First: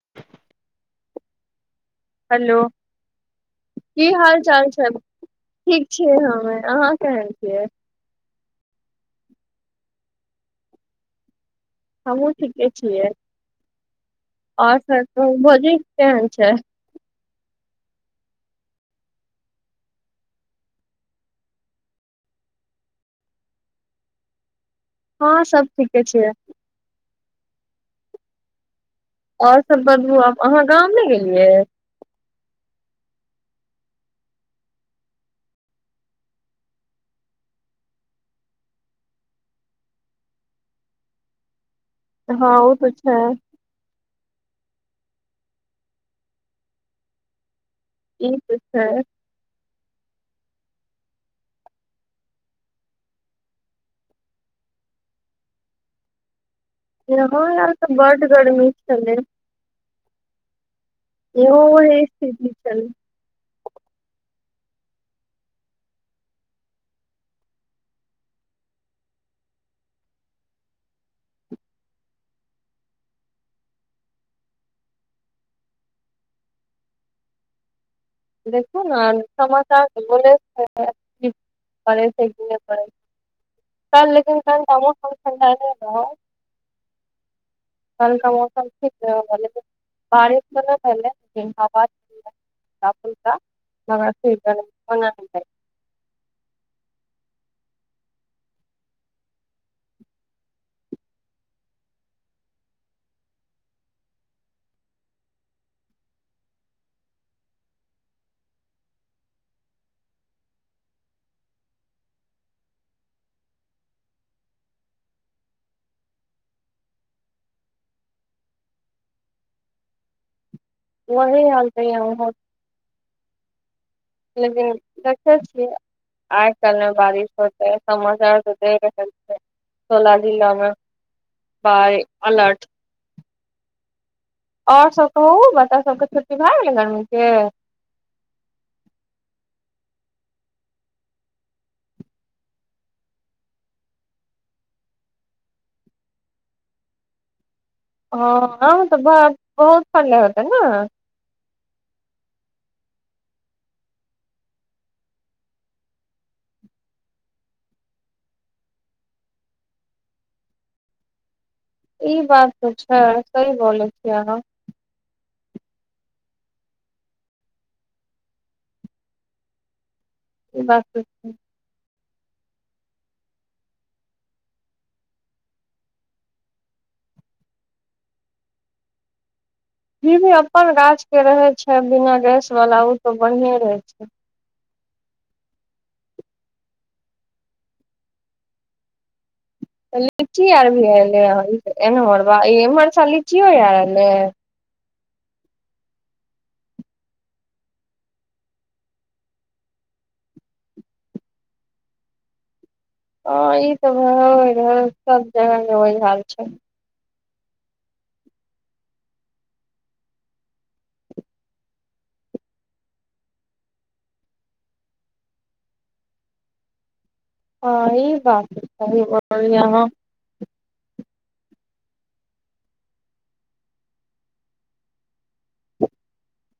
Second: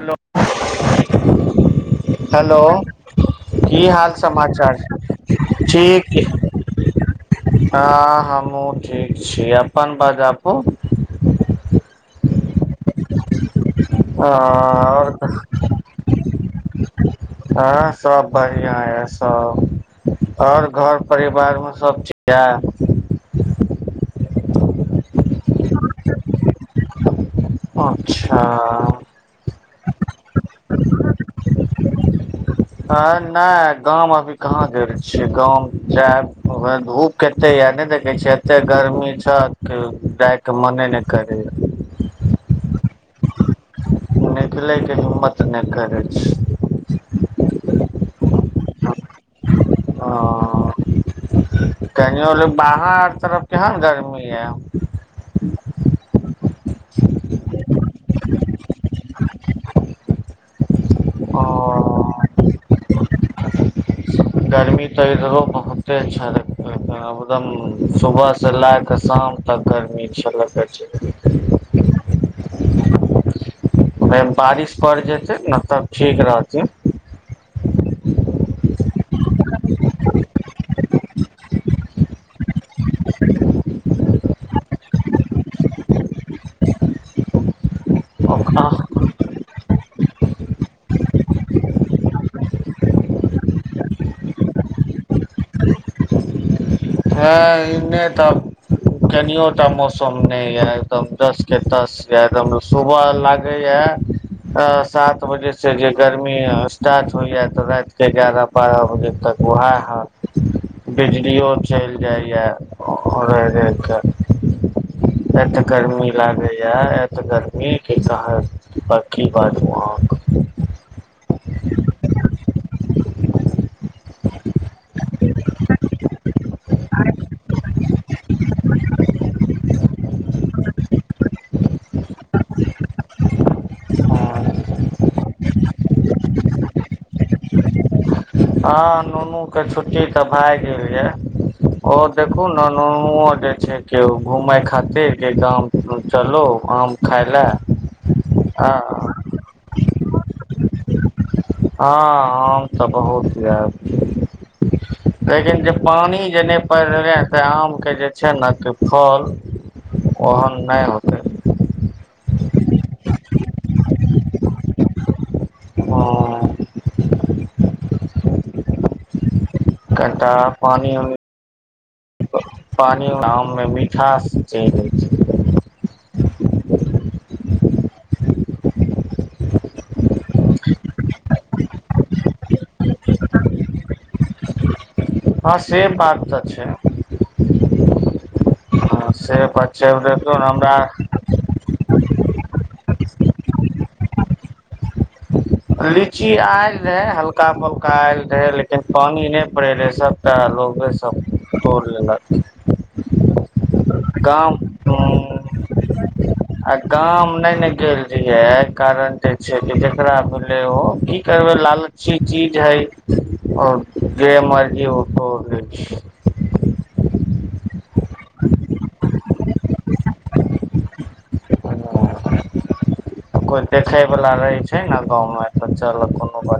Hello hello की हाल समाचार छै ठीक छियै हमे अहाँ ठीक केहन छियै हँ हम हां ठीक छी, अपन बजाबू हमहूँ ठीके छियै। आ आओर सब और कहु कहि? भौजी केहन छै हँ सब बढ़िआ य सब। आओर घर परिवारमे सभचीज आए। हँ सब ठीके छियै। अच्छा आओर सभ बदबू आब अहाँ गाम ने गेलियै? आइ नहि गाम अभी कहाँ गेल छी गाम जैब धूप केते नहि देखै छिय एते गर्मी छ जाइके मने नहि करै य। हँ उ त छैय। निकलयके हिम्मत नहि करै छैय। ई त छैय। ह कनियो लोग बाहर तरफ केहन गर्मी य। [unintelligible] यहो आर त बडड गर्मी छलै ओ इहो उहे स्थिति छलै [unintelligible] गर्मी तऽ इधरो बहुते छलै एकदम सुबह स लेय क शाम शाम तक गर्मी छलै फेन बारिश पड़ि जेतै न तब ठीक रहथिन [unintelligible] देखू समाचार बोलौत रहै अखनि परे छै की नय काइल लेकिन घंटा मौसम ठंढेलै रहै कल का मौसम हँ ठीक रहै लेकिन बारिश त नइ भेलै लेकिन हवा बिहाइर सब [unintelligible] तऽ एने तऽ कनियो टा मौसम न ये एकदम दस के तस ये एकदम सुबह लागे ये [unintelligible] सात बजे से जे गर्मी स्टार्ट होइया तऽ राात के ग्यारह बारह बजे तक वोहा हाल बिजलि यो चलि जाइए रहि रहि केऽ एते गर्मी लागे य एत गर्मी के कहव प की बाजू अहाँ के ह वही हाल तै यहा लेकिन देखए छिए आज कल मे बारिश होते है समाचार तऽ दे रहल छै सोला जिला में बाय अलर्ट अहाँक आ और सभ कहू बच्चा सभ के छुट्टी भए गेलै गर्मी के हँ नुनू के छुट्टी तऽ भए गेल यऽ और देखु ने नूनू जे छै के घूमय खातिर जे गाम चलो आम खाइ लए हँ आम तऽ ब बहुत फरले होतै ने आम तऽ बहुत जा लेकिन जे पानि जे नहि पड़ि रहलै हँ तऽ आम के जे छै ने फल ओहन नहि होतै ई बात तऽ छै सही बोलै छीय अहाँ और कनिटा ई बात पाइन तऽ उनि छै पाइन आम मे मिठास चल जा छै [unintelligible] ई भी अपन गाछ के रहै छै बिना गैसवला ओ तऽ बढ़िएँ रहै छै हँ से बात तऽ छै ह से बात छै देखियौ ने लीची आर हमरा भी अलै एमहर ची लीचीओ एलै है [unintelligible] लीची आयल रहे हल्का फुल्का आयल रहे लेकिन पाइन नहि पड़े रहे सबटा लोग ओबे सब तोड़ि लेलक हँ ई तऽ गाम रहै सब जगह ओहि हाल छै आ गाम नहि ने गेल रहिय कारण छै जेकरा भेलै ओ की करबै लालची चीज हय गेम प गेल [unintelligible] हँ ई बात सही बोललियै अहाँ कोई देखैवला रहै छै नै गांव में तऽ चलवा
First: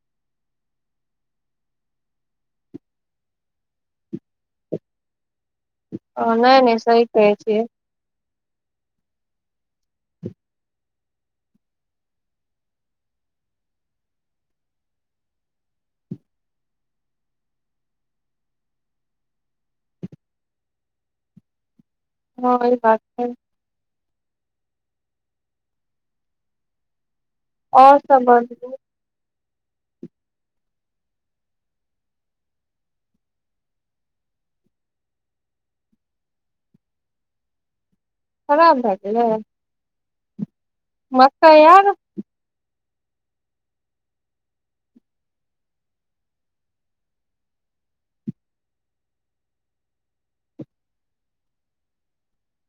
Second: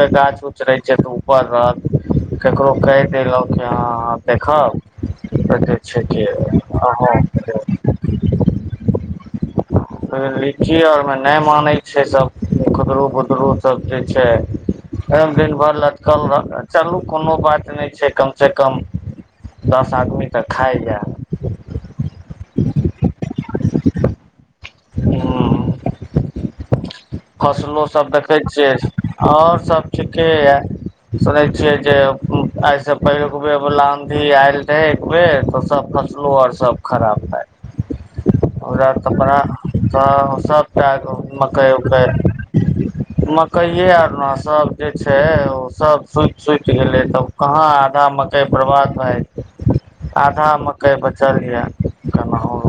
के गाछ उ रहे पर ओक ककरो कहि देलहुँ कि अहाँ अ देखब देखै छै कि हँ नहि नहि सही अहाँ कहै के छियै लीची आ और में नहि मानय छै सब खुदरू बुदरू सब जे छै सब दिन भरि लटकल रहे चलू कोनो बात नहि छै कम सँ कम दस आदमी के खाइए हँ ई बात छै हँ फसलो आओर सभ सब देखै छियै बतबू आ और सब ठीके यए सुनै छियै जे आइ सँ पहिलुक बेर बला आँधी आयल रहै एक बेर तऽ सब फसलो आर सब खराब ह खराब हमरा भए गेलै कपड़ा तऽ सबटा मकइ मकई आर उकई मकई आर ने सब जे छै उ सब सुति सुति गेले तब कहाँ आधा भऽ जैते आधा मकइ बर्बाद भए आधा मकइ बचल य केनाहु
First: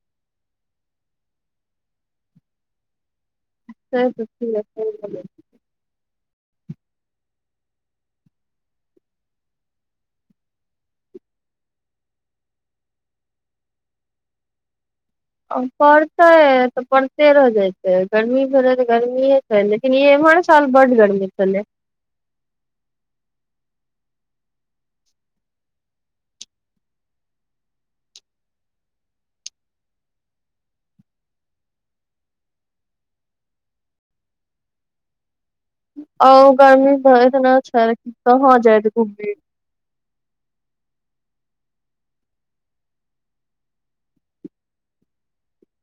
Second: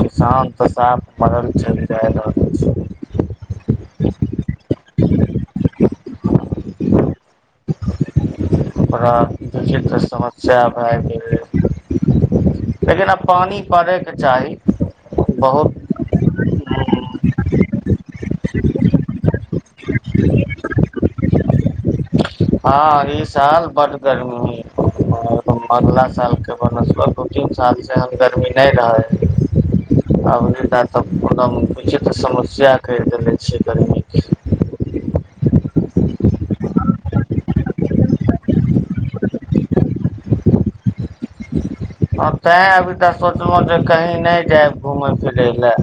किसान तऽ साफ मड़ल चलि जा रहल छै सब सब [inaudible] [inaudible] ओकरा देखी तऽ समस्या भए गेलै लेकिन आब पानि पड़यके चाही आ बहुत पड़तै त अपन त [unintelligible] [unintelligible] हजे छै गरमी फल तऽ गर्मी छै लेकिन ईम साल बड गरमी छल हँ साल बड ग [inaudible] र्मी ह अगला साल के ब [inaudible] दू तीन साल से गर्मी नहि रहब त त [inaudible] ओना बुझ तऽ समस्या कर देने छ गरीमीक आ ओ गर्मी इतना छै कि कहाँ जाइत घुमे आ तैँ अभी तऽ सोचल [inaudible] हुँ जे कहीँ नहि जायब घूमय फिरय लए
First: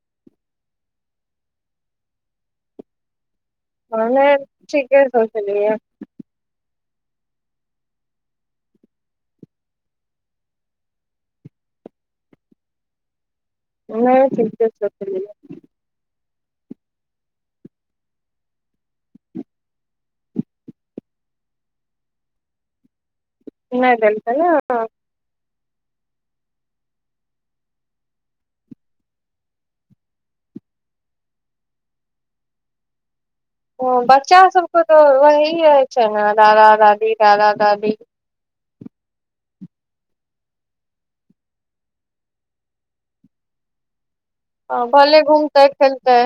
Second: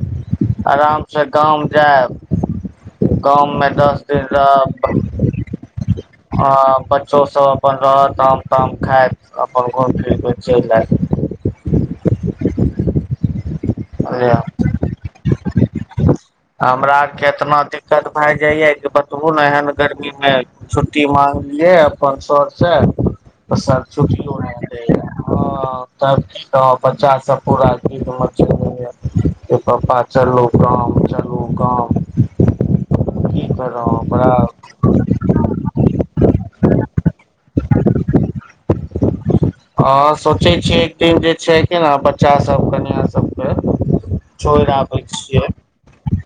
आरामसँ गाम जायब गाँव में दस दिन हमे रहब ठीके सोचलियै आ बच्चोसभ अपन रहत आाम ताम खायत अपन घूमि फिर कऽ चलि आयत [inaudible] बुझलियै ए चतत [inaudible] हमरा आर के एतना दिक्कत भय जाय ये कि बतबू ने एहन गर्मीमे छुट्टी मांग अपन स [inaudible] से नहि देलकै ने त ब [inaudible] बच्चा सब पूरा गी पप्पा चलू गाम चलू गाम की करू ओ बड़ा बच्चासभके तऽ ओही होइ छै न दादा दादी दादा दादी हँ सोचै छियै एकदिन जे छै कि ने बच्चा सभ कनिआँ सभ छोड़ि आबै भले छियै [inaudible] घूमते खेलते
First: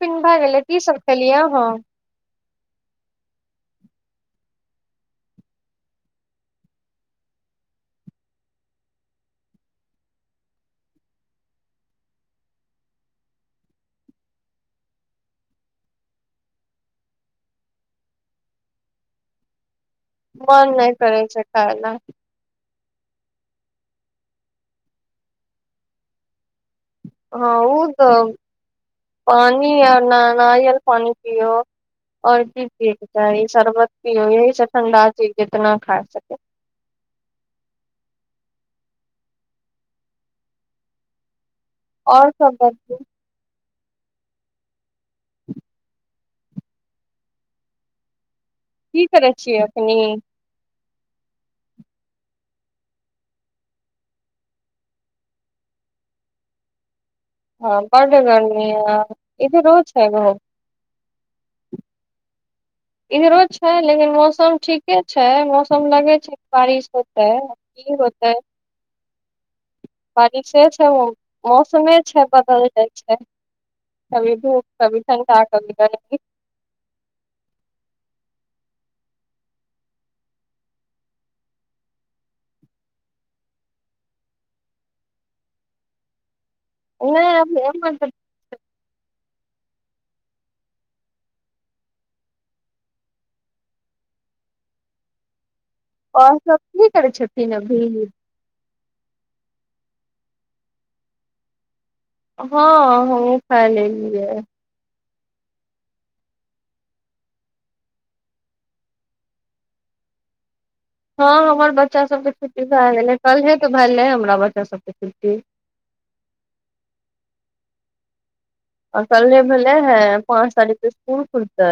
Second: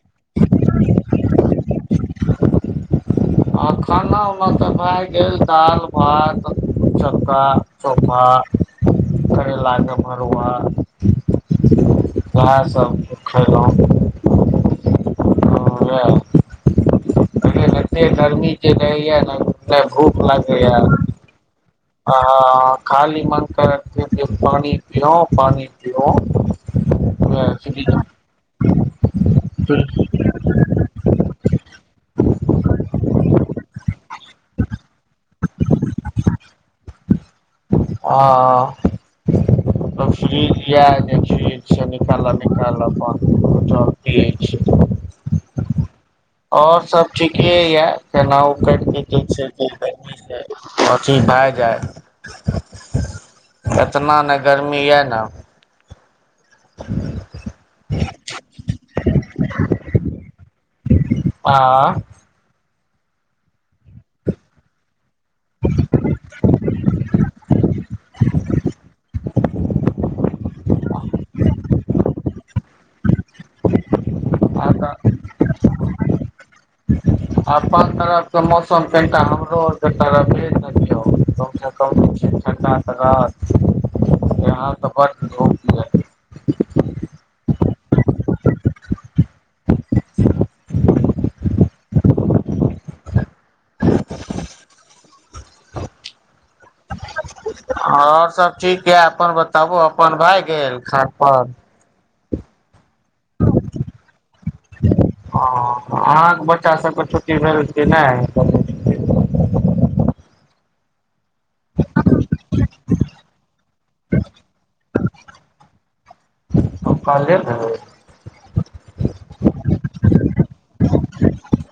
पिन भए गेलै किसब सब खलियै आहां आ खाना उना तऽ भए गेल दाल भात चक्का चोफा करैला के भरुआ उएहसभ खयलौ एते गरमी जे रहैया न नहि भूख लागैए मन नहि करै छै खाय लए आ हां खाली मन तरै छै जे पानी पिऔं पानी पिऔं हां उ तऽ पानी आ नारियल पानी पियौ आओर की पियैके चाही शरबत पीयौ अहूसँ ठण्डा चीज जितना खा सकै हँ तऽ फ्रीज लिया जे फ्रीज से और निकालऽ सब निकालऽ बतबू, अपन जल्दी अछि [inaudible] आओर सब ठीके ये केनाउ की चज करै छै छियै अखनी गर्मी आ चीज भऽ जाइ [unintelligible] एतना न गर्मी ये नऽ ह [inaudible] हँ बड्ड गर्मी ये इधरो छै बहुत इधरो छै लेकिन मौसम ठीके छै मौसम लगै छै बारिश हैतै की होताै [inaudible] बारिशे छै मौसमे छै बदल जाइ छै कभी धूप आ कभी ठंडा कभी गर्मी तरफ के मौसम कनिटा हमरो आओर के भेल न दियौ तऽ हम सब कमसँ कम ठंडा तऽ [unintelligible] यहाँ तऽ बड्ड धूप ये ह [inaudible] आओर सब की करै छथिन अभी आओर सब ठीक है अपन बताबू अपन भए गेल खान पान हँ हमहूँ खा लेली य हँ अहाँक बच्चा सभके छुट्टी भेल अछि की नहि [inaudible] हँ हमर बच्चा सबके छुट्टी भए गेलै कल्हे तऽ भेलै हमरा बच्चा सबके छुट्टी ओ काल्हे भेलै। आ कल्हे भेलै हे आ पाँच तारीख कऽ स्कुल खुलतै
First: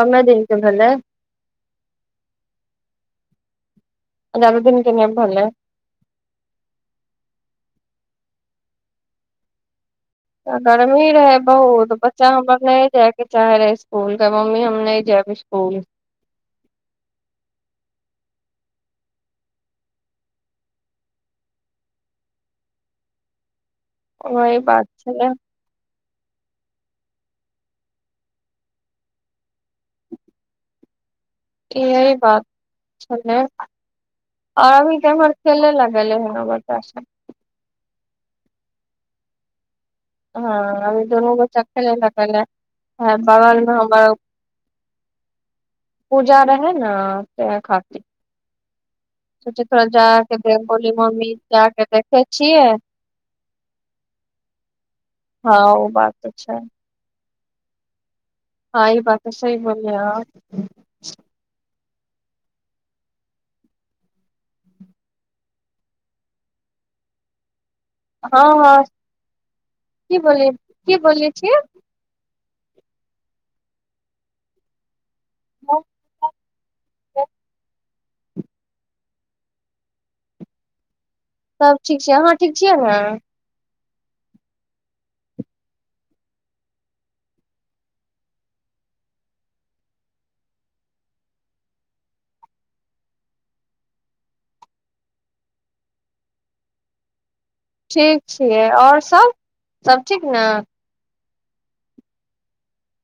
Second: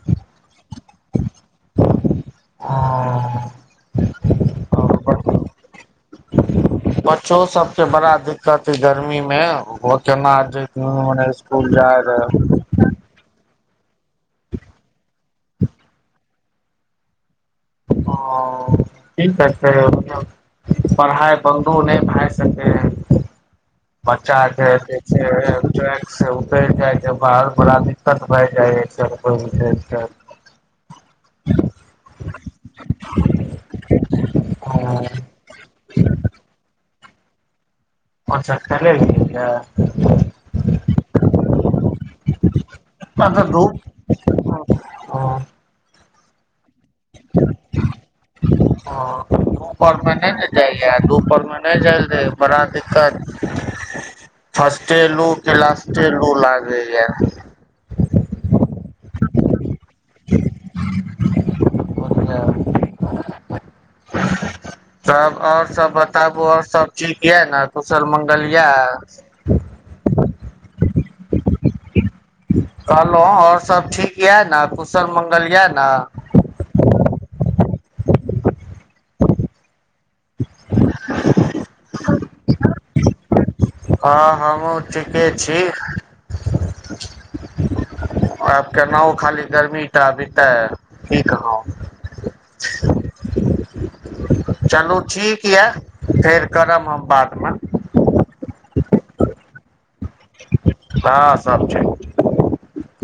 कमे दिनके भेलैय आ जादे दिन के नहि भेलै बच्चो सबके बड़ा दिक्कत अय गर्मी मे गर्मी रहै बहुत बच्चा रहे हमर नहि जाय के चाहै रहै स्कूल कहै मम्मी हम नहि जैब स्कूल ओ ठीक तऽ छै पढ़ाइ बन्दो नहि भए सकै या। बच्चा वही बात [unintelligible] छलै से उतरि जाइ छैय बाहर बड़ा दिक्कत भए जाइ की इहे बात छै ने आरू तऽ एम्हर खेलै ले गेलै हें बच्चा संगे अच्छा खेलै ले गेलैये हँ अभी दुनू बच्चा खेलै ल गेलै बगलमे हमर ओ पूजा रहै न तेहे खातिर। सोचे थोड़ा जा दुपहरमे नहि के ने देख जाइए बोली मम्मी धूपरमे जा नहि के जाइल देखे देब बड़ा छियै दिक्कत फर्स्टे लू की हँ ओ लास्टे बात तऽ लू छै लागैये। हँ ई बात तऽ सही बोललीयै अहाँ सा [inaudible] तब आओर सब बताबु आओर सब ठीक ये नऽ कुशल मंगल ये हँ हँ की बोलियै की बोलले छी कहलहुँ आओर सब ठीक यए ने कुशल मंगल यए ने [inaudible] सभ ठीक छैय अहाँ ठीक छियै ने? हँ हमहूँ ठीके छी। आब केनाहु खाली गर्मी तऽ बितई की कहूँ। चलू ठीक यऽ फेर करब हम बादमे। ठीक छियै आओर सभ सभ ठीक ने? हँ सब ठीक ठीक